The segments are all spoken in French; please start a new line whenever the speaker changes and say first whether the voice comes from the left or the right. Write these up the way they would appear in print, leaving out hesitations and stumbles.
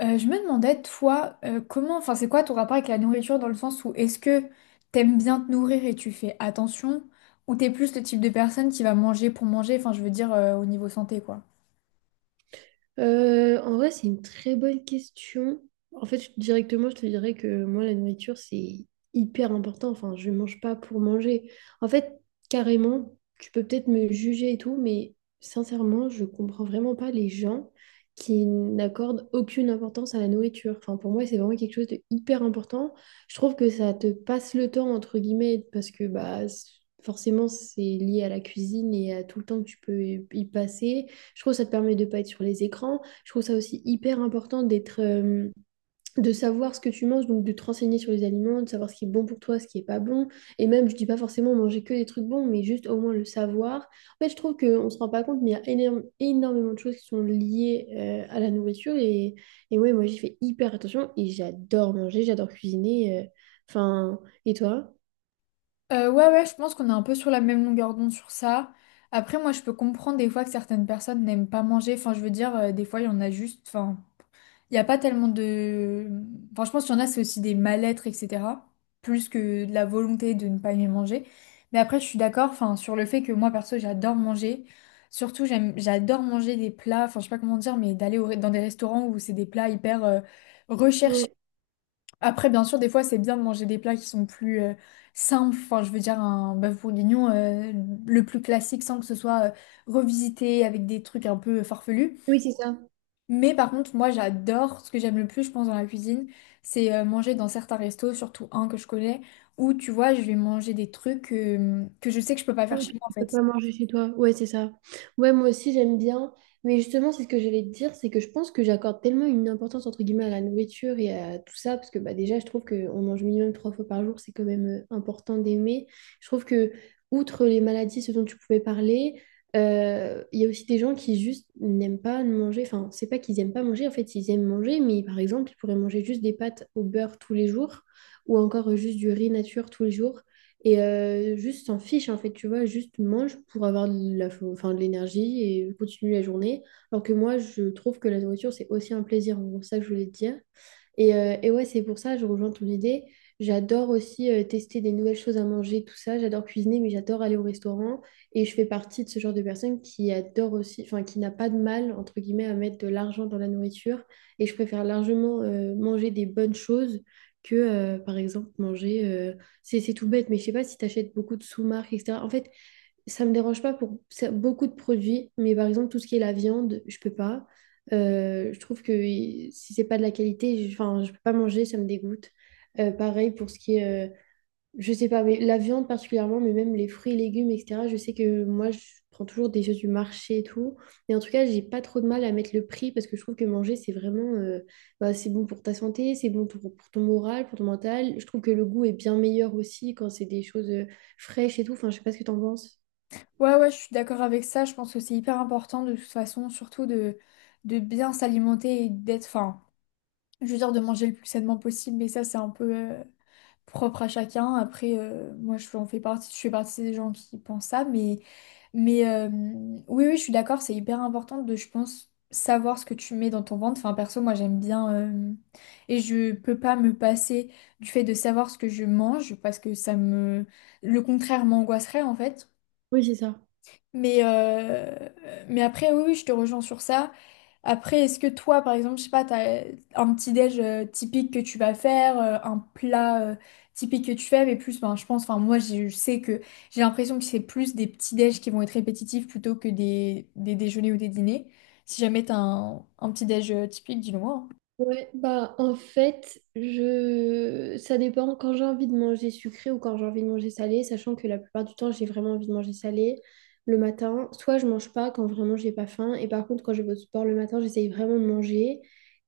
left: Je me demandais, toi, comment, enfin, c'est quoi ton rapport avec la nourriture dans le sens où est-ce que t'aimes bien te nourrir et tu fais attention, ou t'es plus le type de personne qui va manger pour manger, enfin, je veux dire, au niveau santé, quoi.
right: En vrai, c'est une très bonne question. En fait, directement, je te dirais que moi, la nourriture, c'est hyper important. Enfin, je mange pas pour manger. En fait, carrément, tu peux peut-être me juger et tout, mais sincèrement, je comprends vraiment pas les gens qui n'accordent aucune importance à la nourriture. Enfin, pour moi, c'est vraiment quelque chose de hyper important. Je trouve que ça te passe le temps, entre guillemets, parce que bah, forcément, c'est lié à la cuisine et à tout le temps que tu peux y passer. Je trouve que ça te permet de pas être sur les écrans. Je trouve ça aussi hyper important d'être, de savoir ce que tu manges, donc de te renseigner sur les aliments, de savoir ce qui est bon pour toi, ce qui est pas bon. Et même, je dis pas forcément manger que des trucs bons, mais juste au moins le savoir. En fait, je trouve qu'on se rend pas compte, mais il y a énormément de choses qui sont liées à la nourriture. Et ouais, moi, j'y fais hyper attention et j'adore manger, j'adore cuisiner. Enfin, et toi?
left: Ouais, ouais, je pense qu'on est un peu sur la même longueur d'onde sur ça. Après, moi, je peux comprendre des fois que certaines personnes n'aiment pas manger, enfin, je veux dire, des fois, il y en a juste, enfin. Il n'y a pas tellement de. Enfin, je pense qu'il y en a, c'est aussi des mal-être, etc. Plus que de la volonté de ne pas aimer manger. Mais après, je suis d'accord, enfin, sur le fait que moi, perso, j'adore manger. Surtout, j'adore manger des plats, enfin, je sais pas comment dire, mais d'aller dans des restaurants où c'est des plats hyper recherchés.
right: Ouais.
left: Après, bien sûr, des fois, c'est bien de manger des plats qui sont plus simples. Enfin, je veux dire, un bœuf bourguignon, le plus classique, sans que ce soit revisité avec des trucs un peu farfelus.
right: Oui, c'est ça.
left: Mais par contre, moi j'adore, ce que j'aime le plus, je pense, dans la cuisine, c'est manger dans certains restos, surtout un que je connais, où tu vois, je vais manger des trucs que je sais que je peux pas faire
right: Oui,
left: chez moi en
right: tu peux
left: fait.
right: pas manger chez toi. Ouais, c'est ça. Ouais, moi aussi, j'aime bien. Mais justement, c'est ce que j'allais te dire, c'est que je pense que j'accorde tellement une importance, entre guillemets, à la nourriture et à tout ça, parce que bah, déjà, je trouve qu'on mange minimum 3 fois par jour, c'est quand même important d'aimer. Je trouve que, outre les maladies, ce dont tu pouvais parler, il y a aussi des gens qui juste n'aiment pas manger. Enfin, c'est pas qu'ils aiment pas manger, en fait, ils aiment manger, mais par exemple, ils pourraient manger juste des pâtes au beurre tous les jours, ou encore juste du riz nature tous les jours et juste s'en fiche en fait, tu vois, juste mange pour avoir de la, enfin, de l'énergie et continue la journée. Alors que moi, je trouve que la nourriture, c'est aussi un plaisir, en gros, c'est ça que je voulais te dire. Et ouais, c'est pour ça, je rejoins ton idée. J'adore aussi tester des nouvelles choses à manger, tout ça. J'adore cuisiner, mais j'adore aller au restaurant. Et je fais partie de ce genre de personne qui adore aussi, enfin, qui n'a pas de mal, entre guillemets, à mettre de l'argent dans la nourriture. Et je préfère largement manger des bonnes choses que, par exemple, manger. C'est tout bête, mais je sais pas si tu achètes beaucoup de sous-marques, etc. En fait, ça me dérange pas pour beaucoup de produits, mais par exemple, tout ce qui est la viande, je peux pas. Je trouve que si c'est pas de la qualité, enfin, je peux pas manger, ça me dégoûte. Pareil pour ce qui est, je sais pas, mais la viande particulièrement, mais même les fruits et légumes, etc. Je sais que moi, je prends toujours des choses du marché et tout. Mais en tout cas, j'ai pas trop de mal à mettre le prix parce que je trouve que manger, c'est vraiment, bah, c'est bon pour ta santé, c'est bon pour ton moral, pour ton mental. Je trouve que le goût est bien meilleur aussi quand c'est des choses fraîches et tout. Enfin, je sais pas ce que t'en penses.
left: Ouais, ouais, je suis d'accord avec ça, je pense que c'est hyper important de toute façon, surtout de, bien s'alimenter et d'être, enfin, je veux dire de manger le plus sainement possible, mais ça, c'est un peu propre à chacun. Après, moi, je j'en fais partie, je fais partie des gens qui pensent ça, mais, mais euh, oui, oui, je suis d'accord, c'est hyper important de, je pense, savoir ce que tu mets dans ton ventre. Enfin, perso, moi, j'aime bien et je peux pas me passer du fait de savoir ce que je mange parce que le contraire m'angoisserait en fait.
right: Oui, c'est ça.
left: Mais, euh, mais après, oui, oui, je te rejoins sur ça. Après, est-ce que toi, par exemple, je sais pas, t'as un petit déj typique que tu vas faire, un plat typique que tu fais, mais plus, ben, je pense, enfin, moi, je sais que j'ai l'impression que c'est plus des petits déj qui vont être répétitifs plutôt que des, déjeuners ou des dîners. Si jamais t'as un, petit déj typique, dis-le moi, hein.
right: Ouais, bah en fait, je ça dépend quand j'ai envie de manger sucré ou quand j'ai envie de manger salé, sachant que la plupart du temps, j'ai vraiment envie de manger salé le matin. Soit je mange pas quand vraiment j'ai pas faim, et par contre quand je vais au sport le matin, j'essaye vraiment de manger.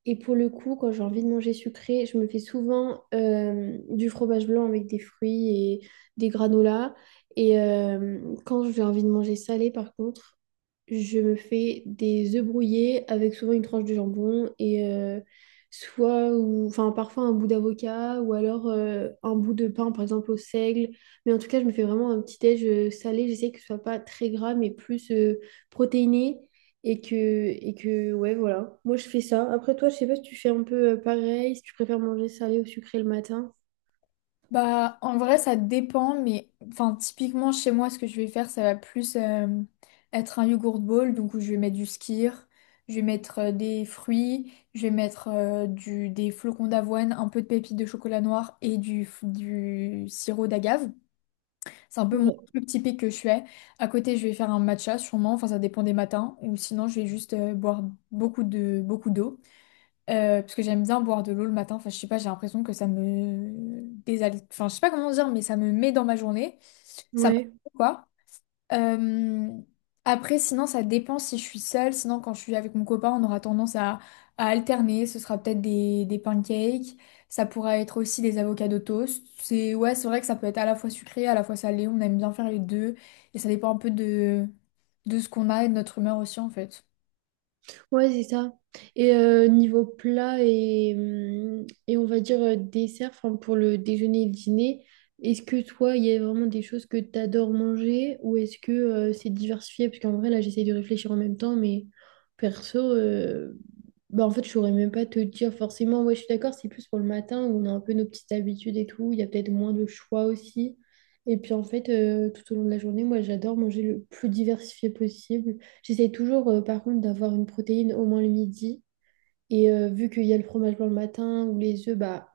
right: Et pour le coup, quand j'ai envie de manger sucré, je me fais souvent du fromage blanc avec des fruits et des granolas. Et quand j'ai envie de manger salé par contre, je me fais des œufs brouillés avec souvent une tranche de jambon et soit ou enfin parfois un bout d'avocat, ou alors un bout de pain par exemple au seigle. Mais en tout cas je me fais vraiment un petit déj salé, j'essaie que ce soit pas très gras mais plus protéiné. Et que ouais voilà, moi je fais ça. Après toi, je sais pas si tu fais un peu pareil, si tu préfères manger salé ou sucré le matin.
left: Bah, en vrai, ça dépend, mais enfin, typiquement chez moi, ce que je vais faire, ça va plus être un yogurt bowl, donc où je vais mettre du skyr, je vais mettre des fruits, je vais mettre des flocons d'avoine, un peu de pépites de chocolat noir et du sirop d'agave. C'est un peu mon
right: Ouais.
left: truc typique que je fais. À côté, je vais faire un matcha sûrement, enfin, ça dépend des matins, ou sinon, je vais juste boire beaucoup d'eau. Parce que j'aime bien boire de l'eau le matin. Enfin, je sais pas, j'ai l'impression que ça me désalite. Enfin, je sais pas comment dire, mais ça me met dans ma journée. Ça me
right: Ouais.
left: quoi. Euh, Après sinon, ça dépend si je suis seule. Sinon, quand je suis avec mon copain, on aura tendance à, alterner. Ce sera peut-être des, pancakes. Ça pourra être aussi des avocats de toast. C'est, ouais, c'est vrai que ça peut être à la fois sucré, à la fois salé. On aime bien faire les deux. Et ça dépend un peu de ce qu'on a et de notre humeur aussi, en fait.
right: Ouais, c'est ça. Et niveau plat et on va dire dessert, enfin pour le déjeuner et le dîner, est-ce que toi, il y a vraiment des choses que tu adores manger ou est-ce que c'est diversifié? Parce qu'en vrai, là, j'essaie de réfléchir en même temps, mais perso, bah en fait, je saurais même pas te dire forcément. Ouais, je suis d'accord, c'est plus pour le matin où on a un peu nos petites habitudes et tout. Il y a peut-être moins de choix aussi. Et puis en fait, tout au long de la journée, moi, j'adore manger le plus diversifié possible. J'essaie toujours, par contre, d'avoir une protéine au moins le midi. Et vu qu'il y a le fromage blanc le matin ou les œufs, bah,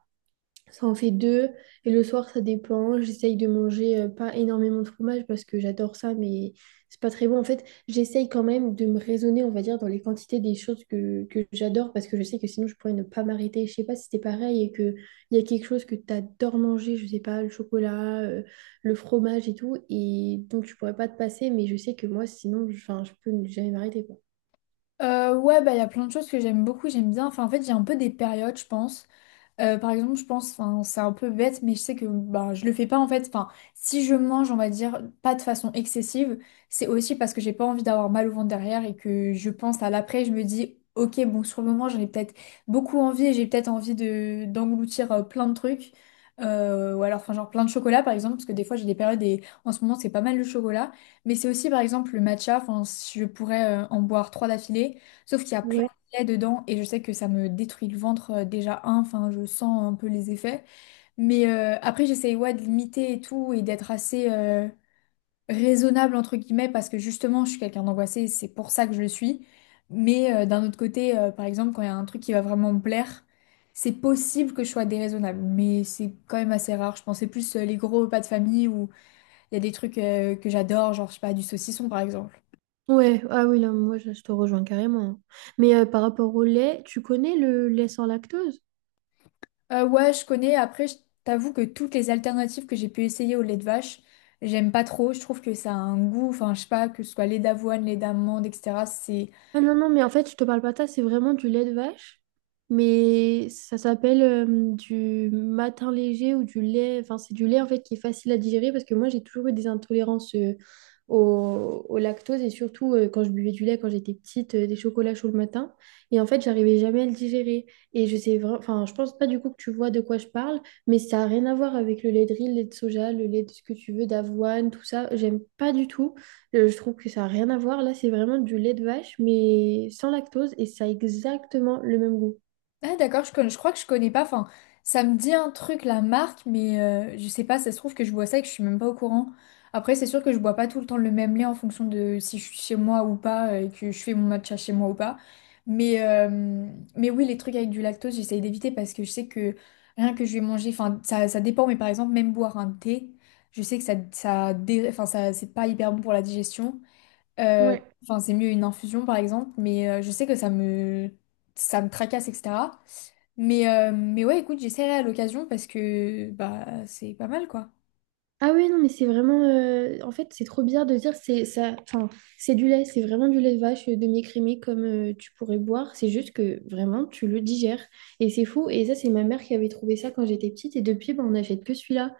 right: ça en fait deux. Et le soir, ça dépend. J'essaye de manger pas énormément de fromage parce que j'adore ça, mais c'est pas très bon. En fait, j'essaye quand même de me raisonner, on va dire, dans les quantités des choses que j'adore parce que je sais que sinon, je pourrais ne pas m'arrêter. Je sais pas si c'était pareil et qu'il y a quelque chose que t'adores manger, je sais pas, le chocolat, le fromage et tout. Et donc, tu pourrais pas te passer, mais je sais que moi, sinon, enfin, je peux ne jamais m'arrêter.
left: Ouais, bah, il y a plein de choses que j'aime beaucoup, j'aime bien. Enfin, en fait, j'ai un peu des périodes, je pense. Par exemple, je pense, enfin, c'est un peu bête, mais je sais que bah, je le fais pas en fait. Enfin, si je mange, on va dire, pas de façon excessive, c'est aussi parce que j'ai pas envie d'avoir mal au ventre derrière et que je pense à l'après, je me dis, ok, bon, sur le moment, j'en ai peut-être beaucoup envie et j'ai peut-être envie de d'engloutir plein de trucs. Ou alors, enfin, genre plein de chocolat par exemple, parce que des fois j'ai des périodes et en ce moment c'est pas mal le chocolat, mais c'est aussi par exemple le matcha, enfin, je pourrais en boire trois d'affilée. Sauf qu'il y a plein
right: Ouais.
left: là-dedans et je sais que ça me détruit le ventre déjà un, enfin je sens un peu les effets. Mais après j'essaye ouais, de limiter et tout et d'être assez raisonnable entre guillemets parce que justement je suis quelqu'un d'angoissé c'est pour ça que je le suis. Mais d'un autre côté, par exemple, quand il y a un truc qui va vraiment me plaire, c'est possible que je sois déraisonnable, mais c'est quand même assez rare. Je pensais plus les gros repas de famille où il y a des trucs que j'adore, genre je sais pas, du saucisson par exemple.
right: Ouais, ah oui, là, moi, je te rejoins carrément. Mais par rapport au lait, tu connais le lait sans lactose?
left: Ouais, je connais. Après, je t'avoue que toutes les alternatives que j'ai pu essayer au lait de vache, j'aime pas trop. Je trouve que ça a un goût, enfin, je sais pas, que ce soit lait d'avoine, lait d'amande, etc.
right: Ah non, non, mais en fait, je te parle pas de ça, c'est vraiment du lait de vache. Mais ça s'appelle du matin léger ou du lait. Enfin, c'est du lait en fait qui est facile à digérer parce que moi, j'ai toujours eu des intolérances au lactose et surtout quand je buvais du lait quand j'étais petite, des chocolats chauds le matin. Et en fait, j'arrivais jamais à le digérer. Et je sais vraiment, enfin, je pense pas du coup que tu vois de quoi je parle, mais ça a rien à voir avec le lait de riz, le lait de soja, le lait de ce que tu veux, d'avoine, tout ça. J'aime pas du tout. Je trouve que ça n'a rien à voir. Là, c'est vraiment du lait de vache, mais sans lactose et ça a exactement le même goût.
left: Ah d'accord, je crois que je connais pas. Enfin, ça me dit un truc la marque, mais je sais pas. Ça se trouve que je bois ça et que je suis même pas au courant. Après, c'est sûr que je bois pas tout le temps le même lait en fonction de si je suis chez moi ou pas et que je fais mon matcha chez moi ou pas. Mais euh, mais oui, les trucs avec du lactose, j'essaye d'éviter parce que je sais que rien que je vais manger, enfin ça dépend. Mais par exemple, même boire un thé, je sais que enfin ça c'est pas hyper bon pour la digestion. Euh,
right: Ouais.
left: Enfin, c'est mieux une infusion, par exemple, mais je sais que ça me tracasse, etc. Mais ouais, écoute, j'essaierai à l'occasion parce que bah, c'est pas mal, quoi.
right: Ah oui, non, mais c'est vraiment en fait, c'est trop bizarre de dire c'est ça. Enfin, c'est du lait, c'est vraiment du lait de vache demi-écrémé comme tu pourrais boire. C'est juste que vraiment, tu le digères. Et c'est fou. Et ça, c'est ma mère qui avait trouvé ça quand j'étais petite. Et depuis, bah, on n'achète que celui-là.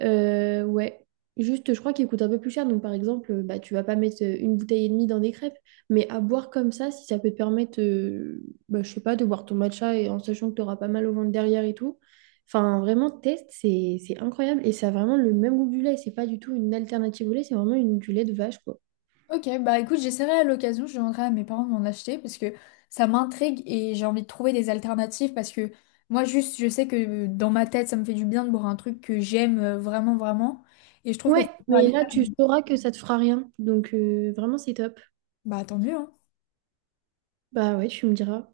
right: Ouais. Juste, je crois qu'il coûte un peu plus cher. Donc, par exemple, bah, tu vas pas mettre une bouteille et demie dans des crêpes. Mais à boire comme ça, si ça peut te permettre, bah, je sais pas, de boire ton matcha et en sachant que tu auras pas mal au ventre derrière et tout. Enfin, vraiment, test, c'est incroyable et ça a vraiment le même goût que du lait. C'est pas du tout une alternative au lait, c'est vraiment une, du lait de vache, quoi.
left: Ok, bah écoute, j'essaierai à l'occasion, je demanderai à mes parents de m'en acheter parce que ça m'intrigue et j'ai envie de trouver des alternatives parce que moi juste je sais que dans ma tête ça me fait du bien de boire un truc que j'aime vraiment vraiment et je trouve que
right: Ouais,
left: c'est pas
right: mais
left: agréable.
right: là, tu sauras que ça te fera rien. Donc, vraiment, c'est top.
left: Bah tant mieux, hein.
right: Bah ouais, tu me diras.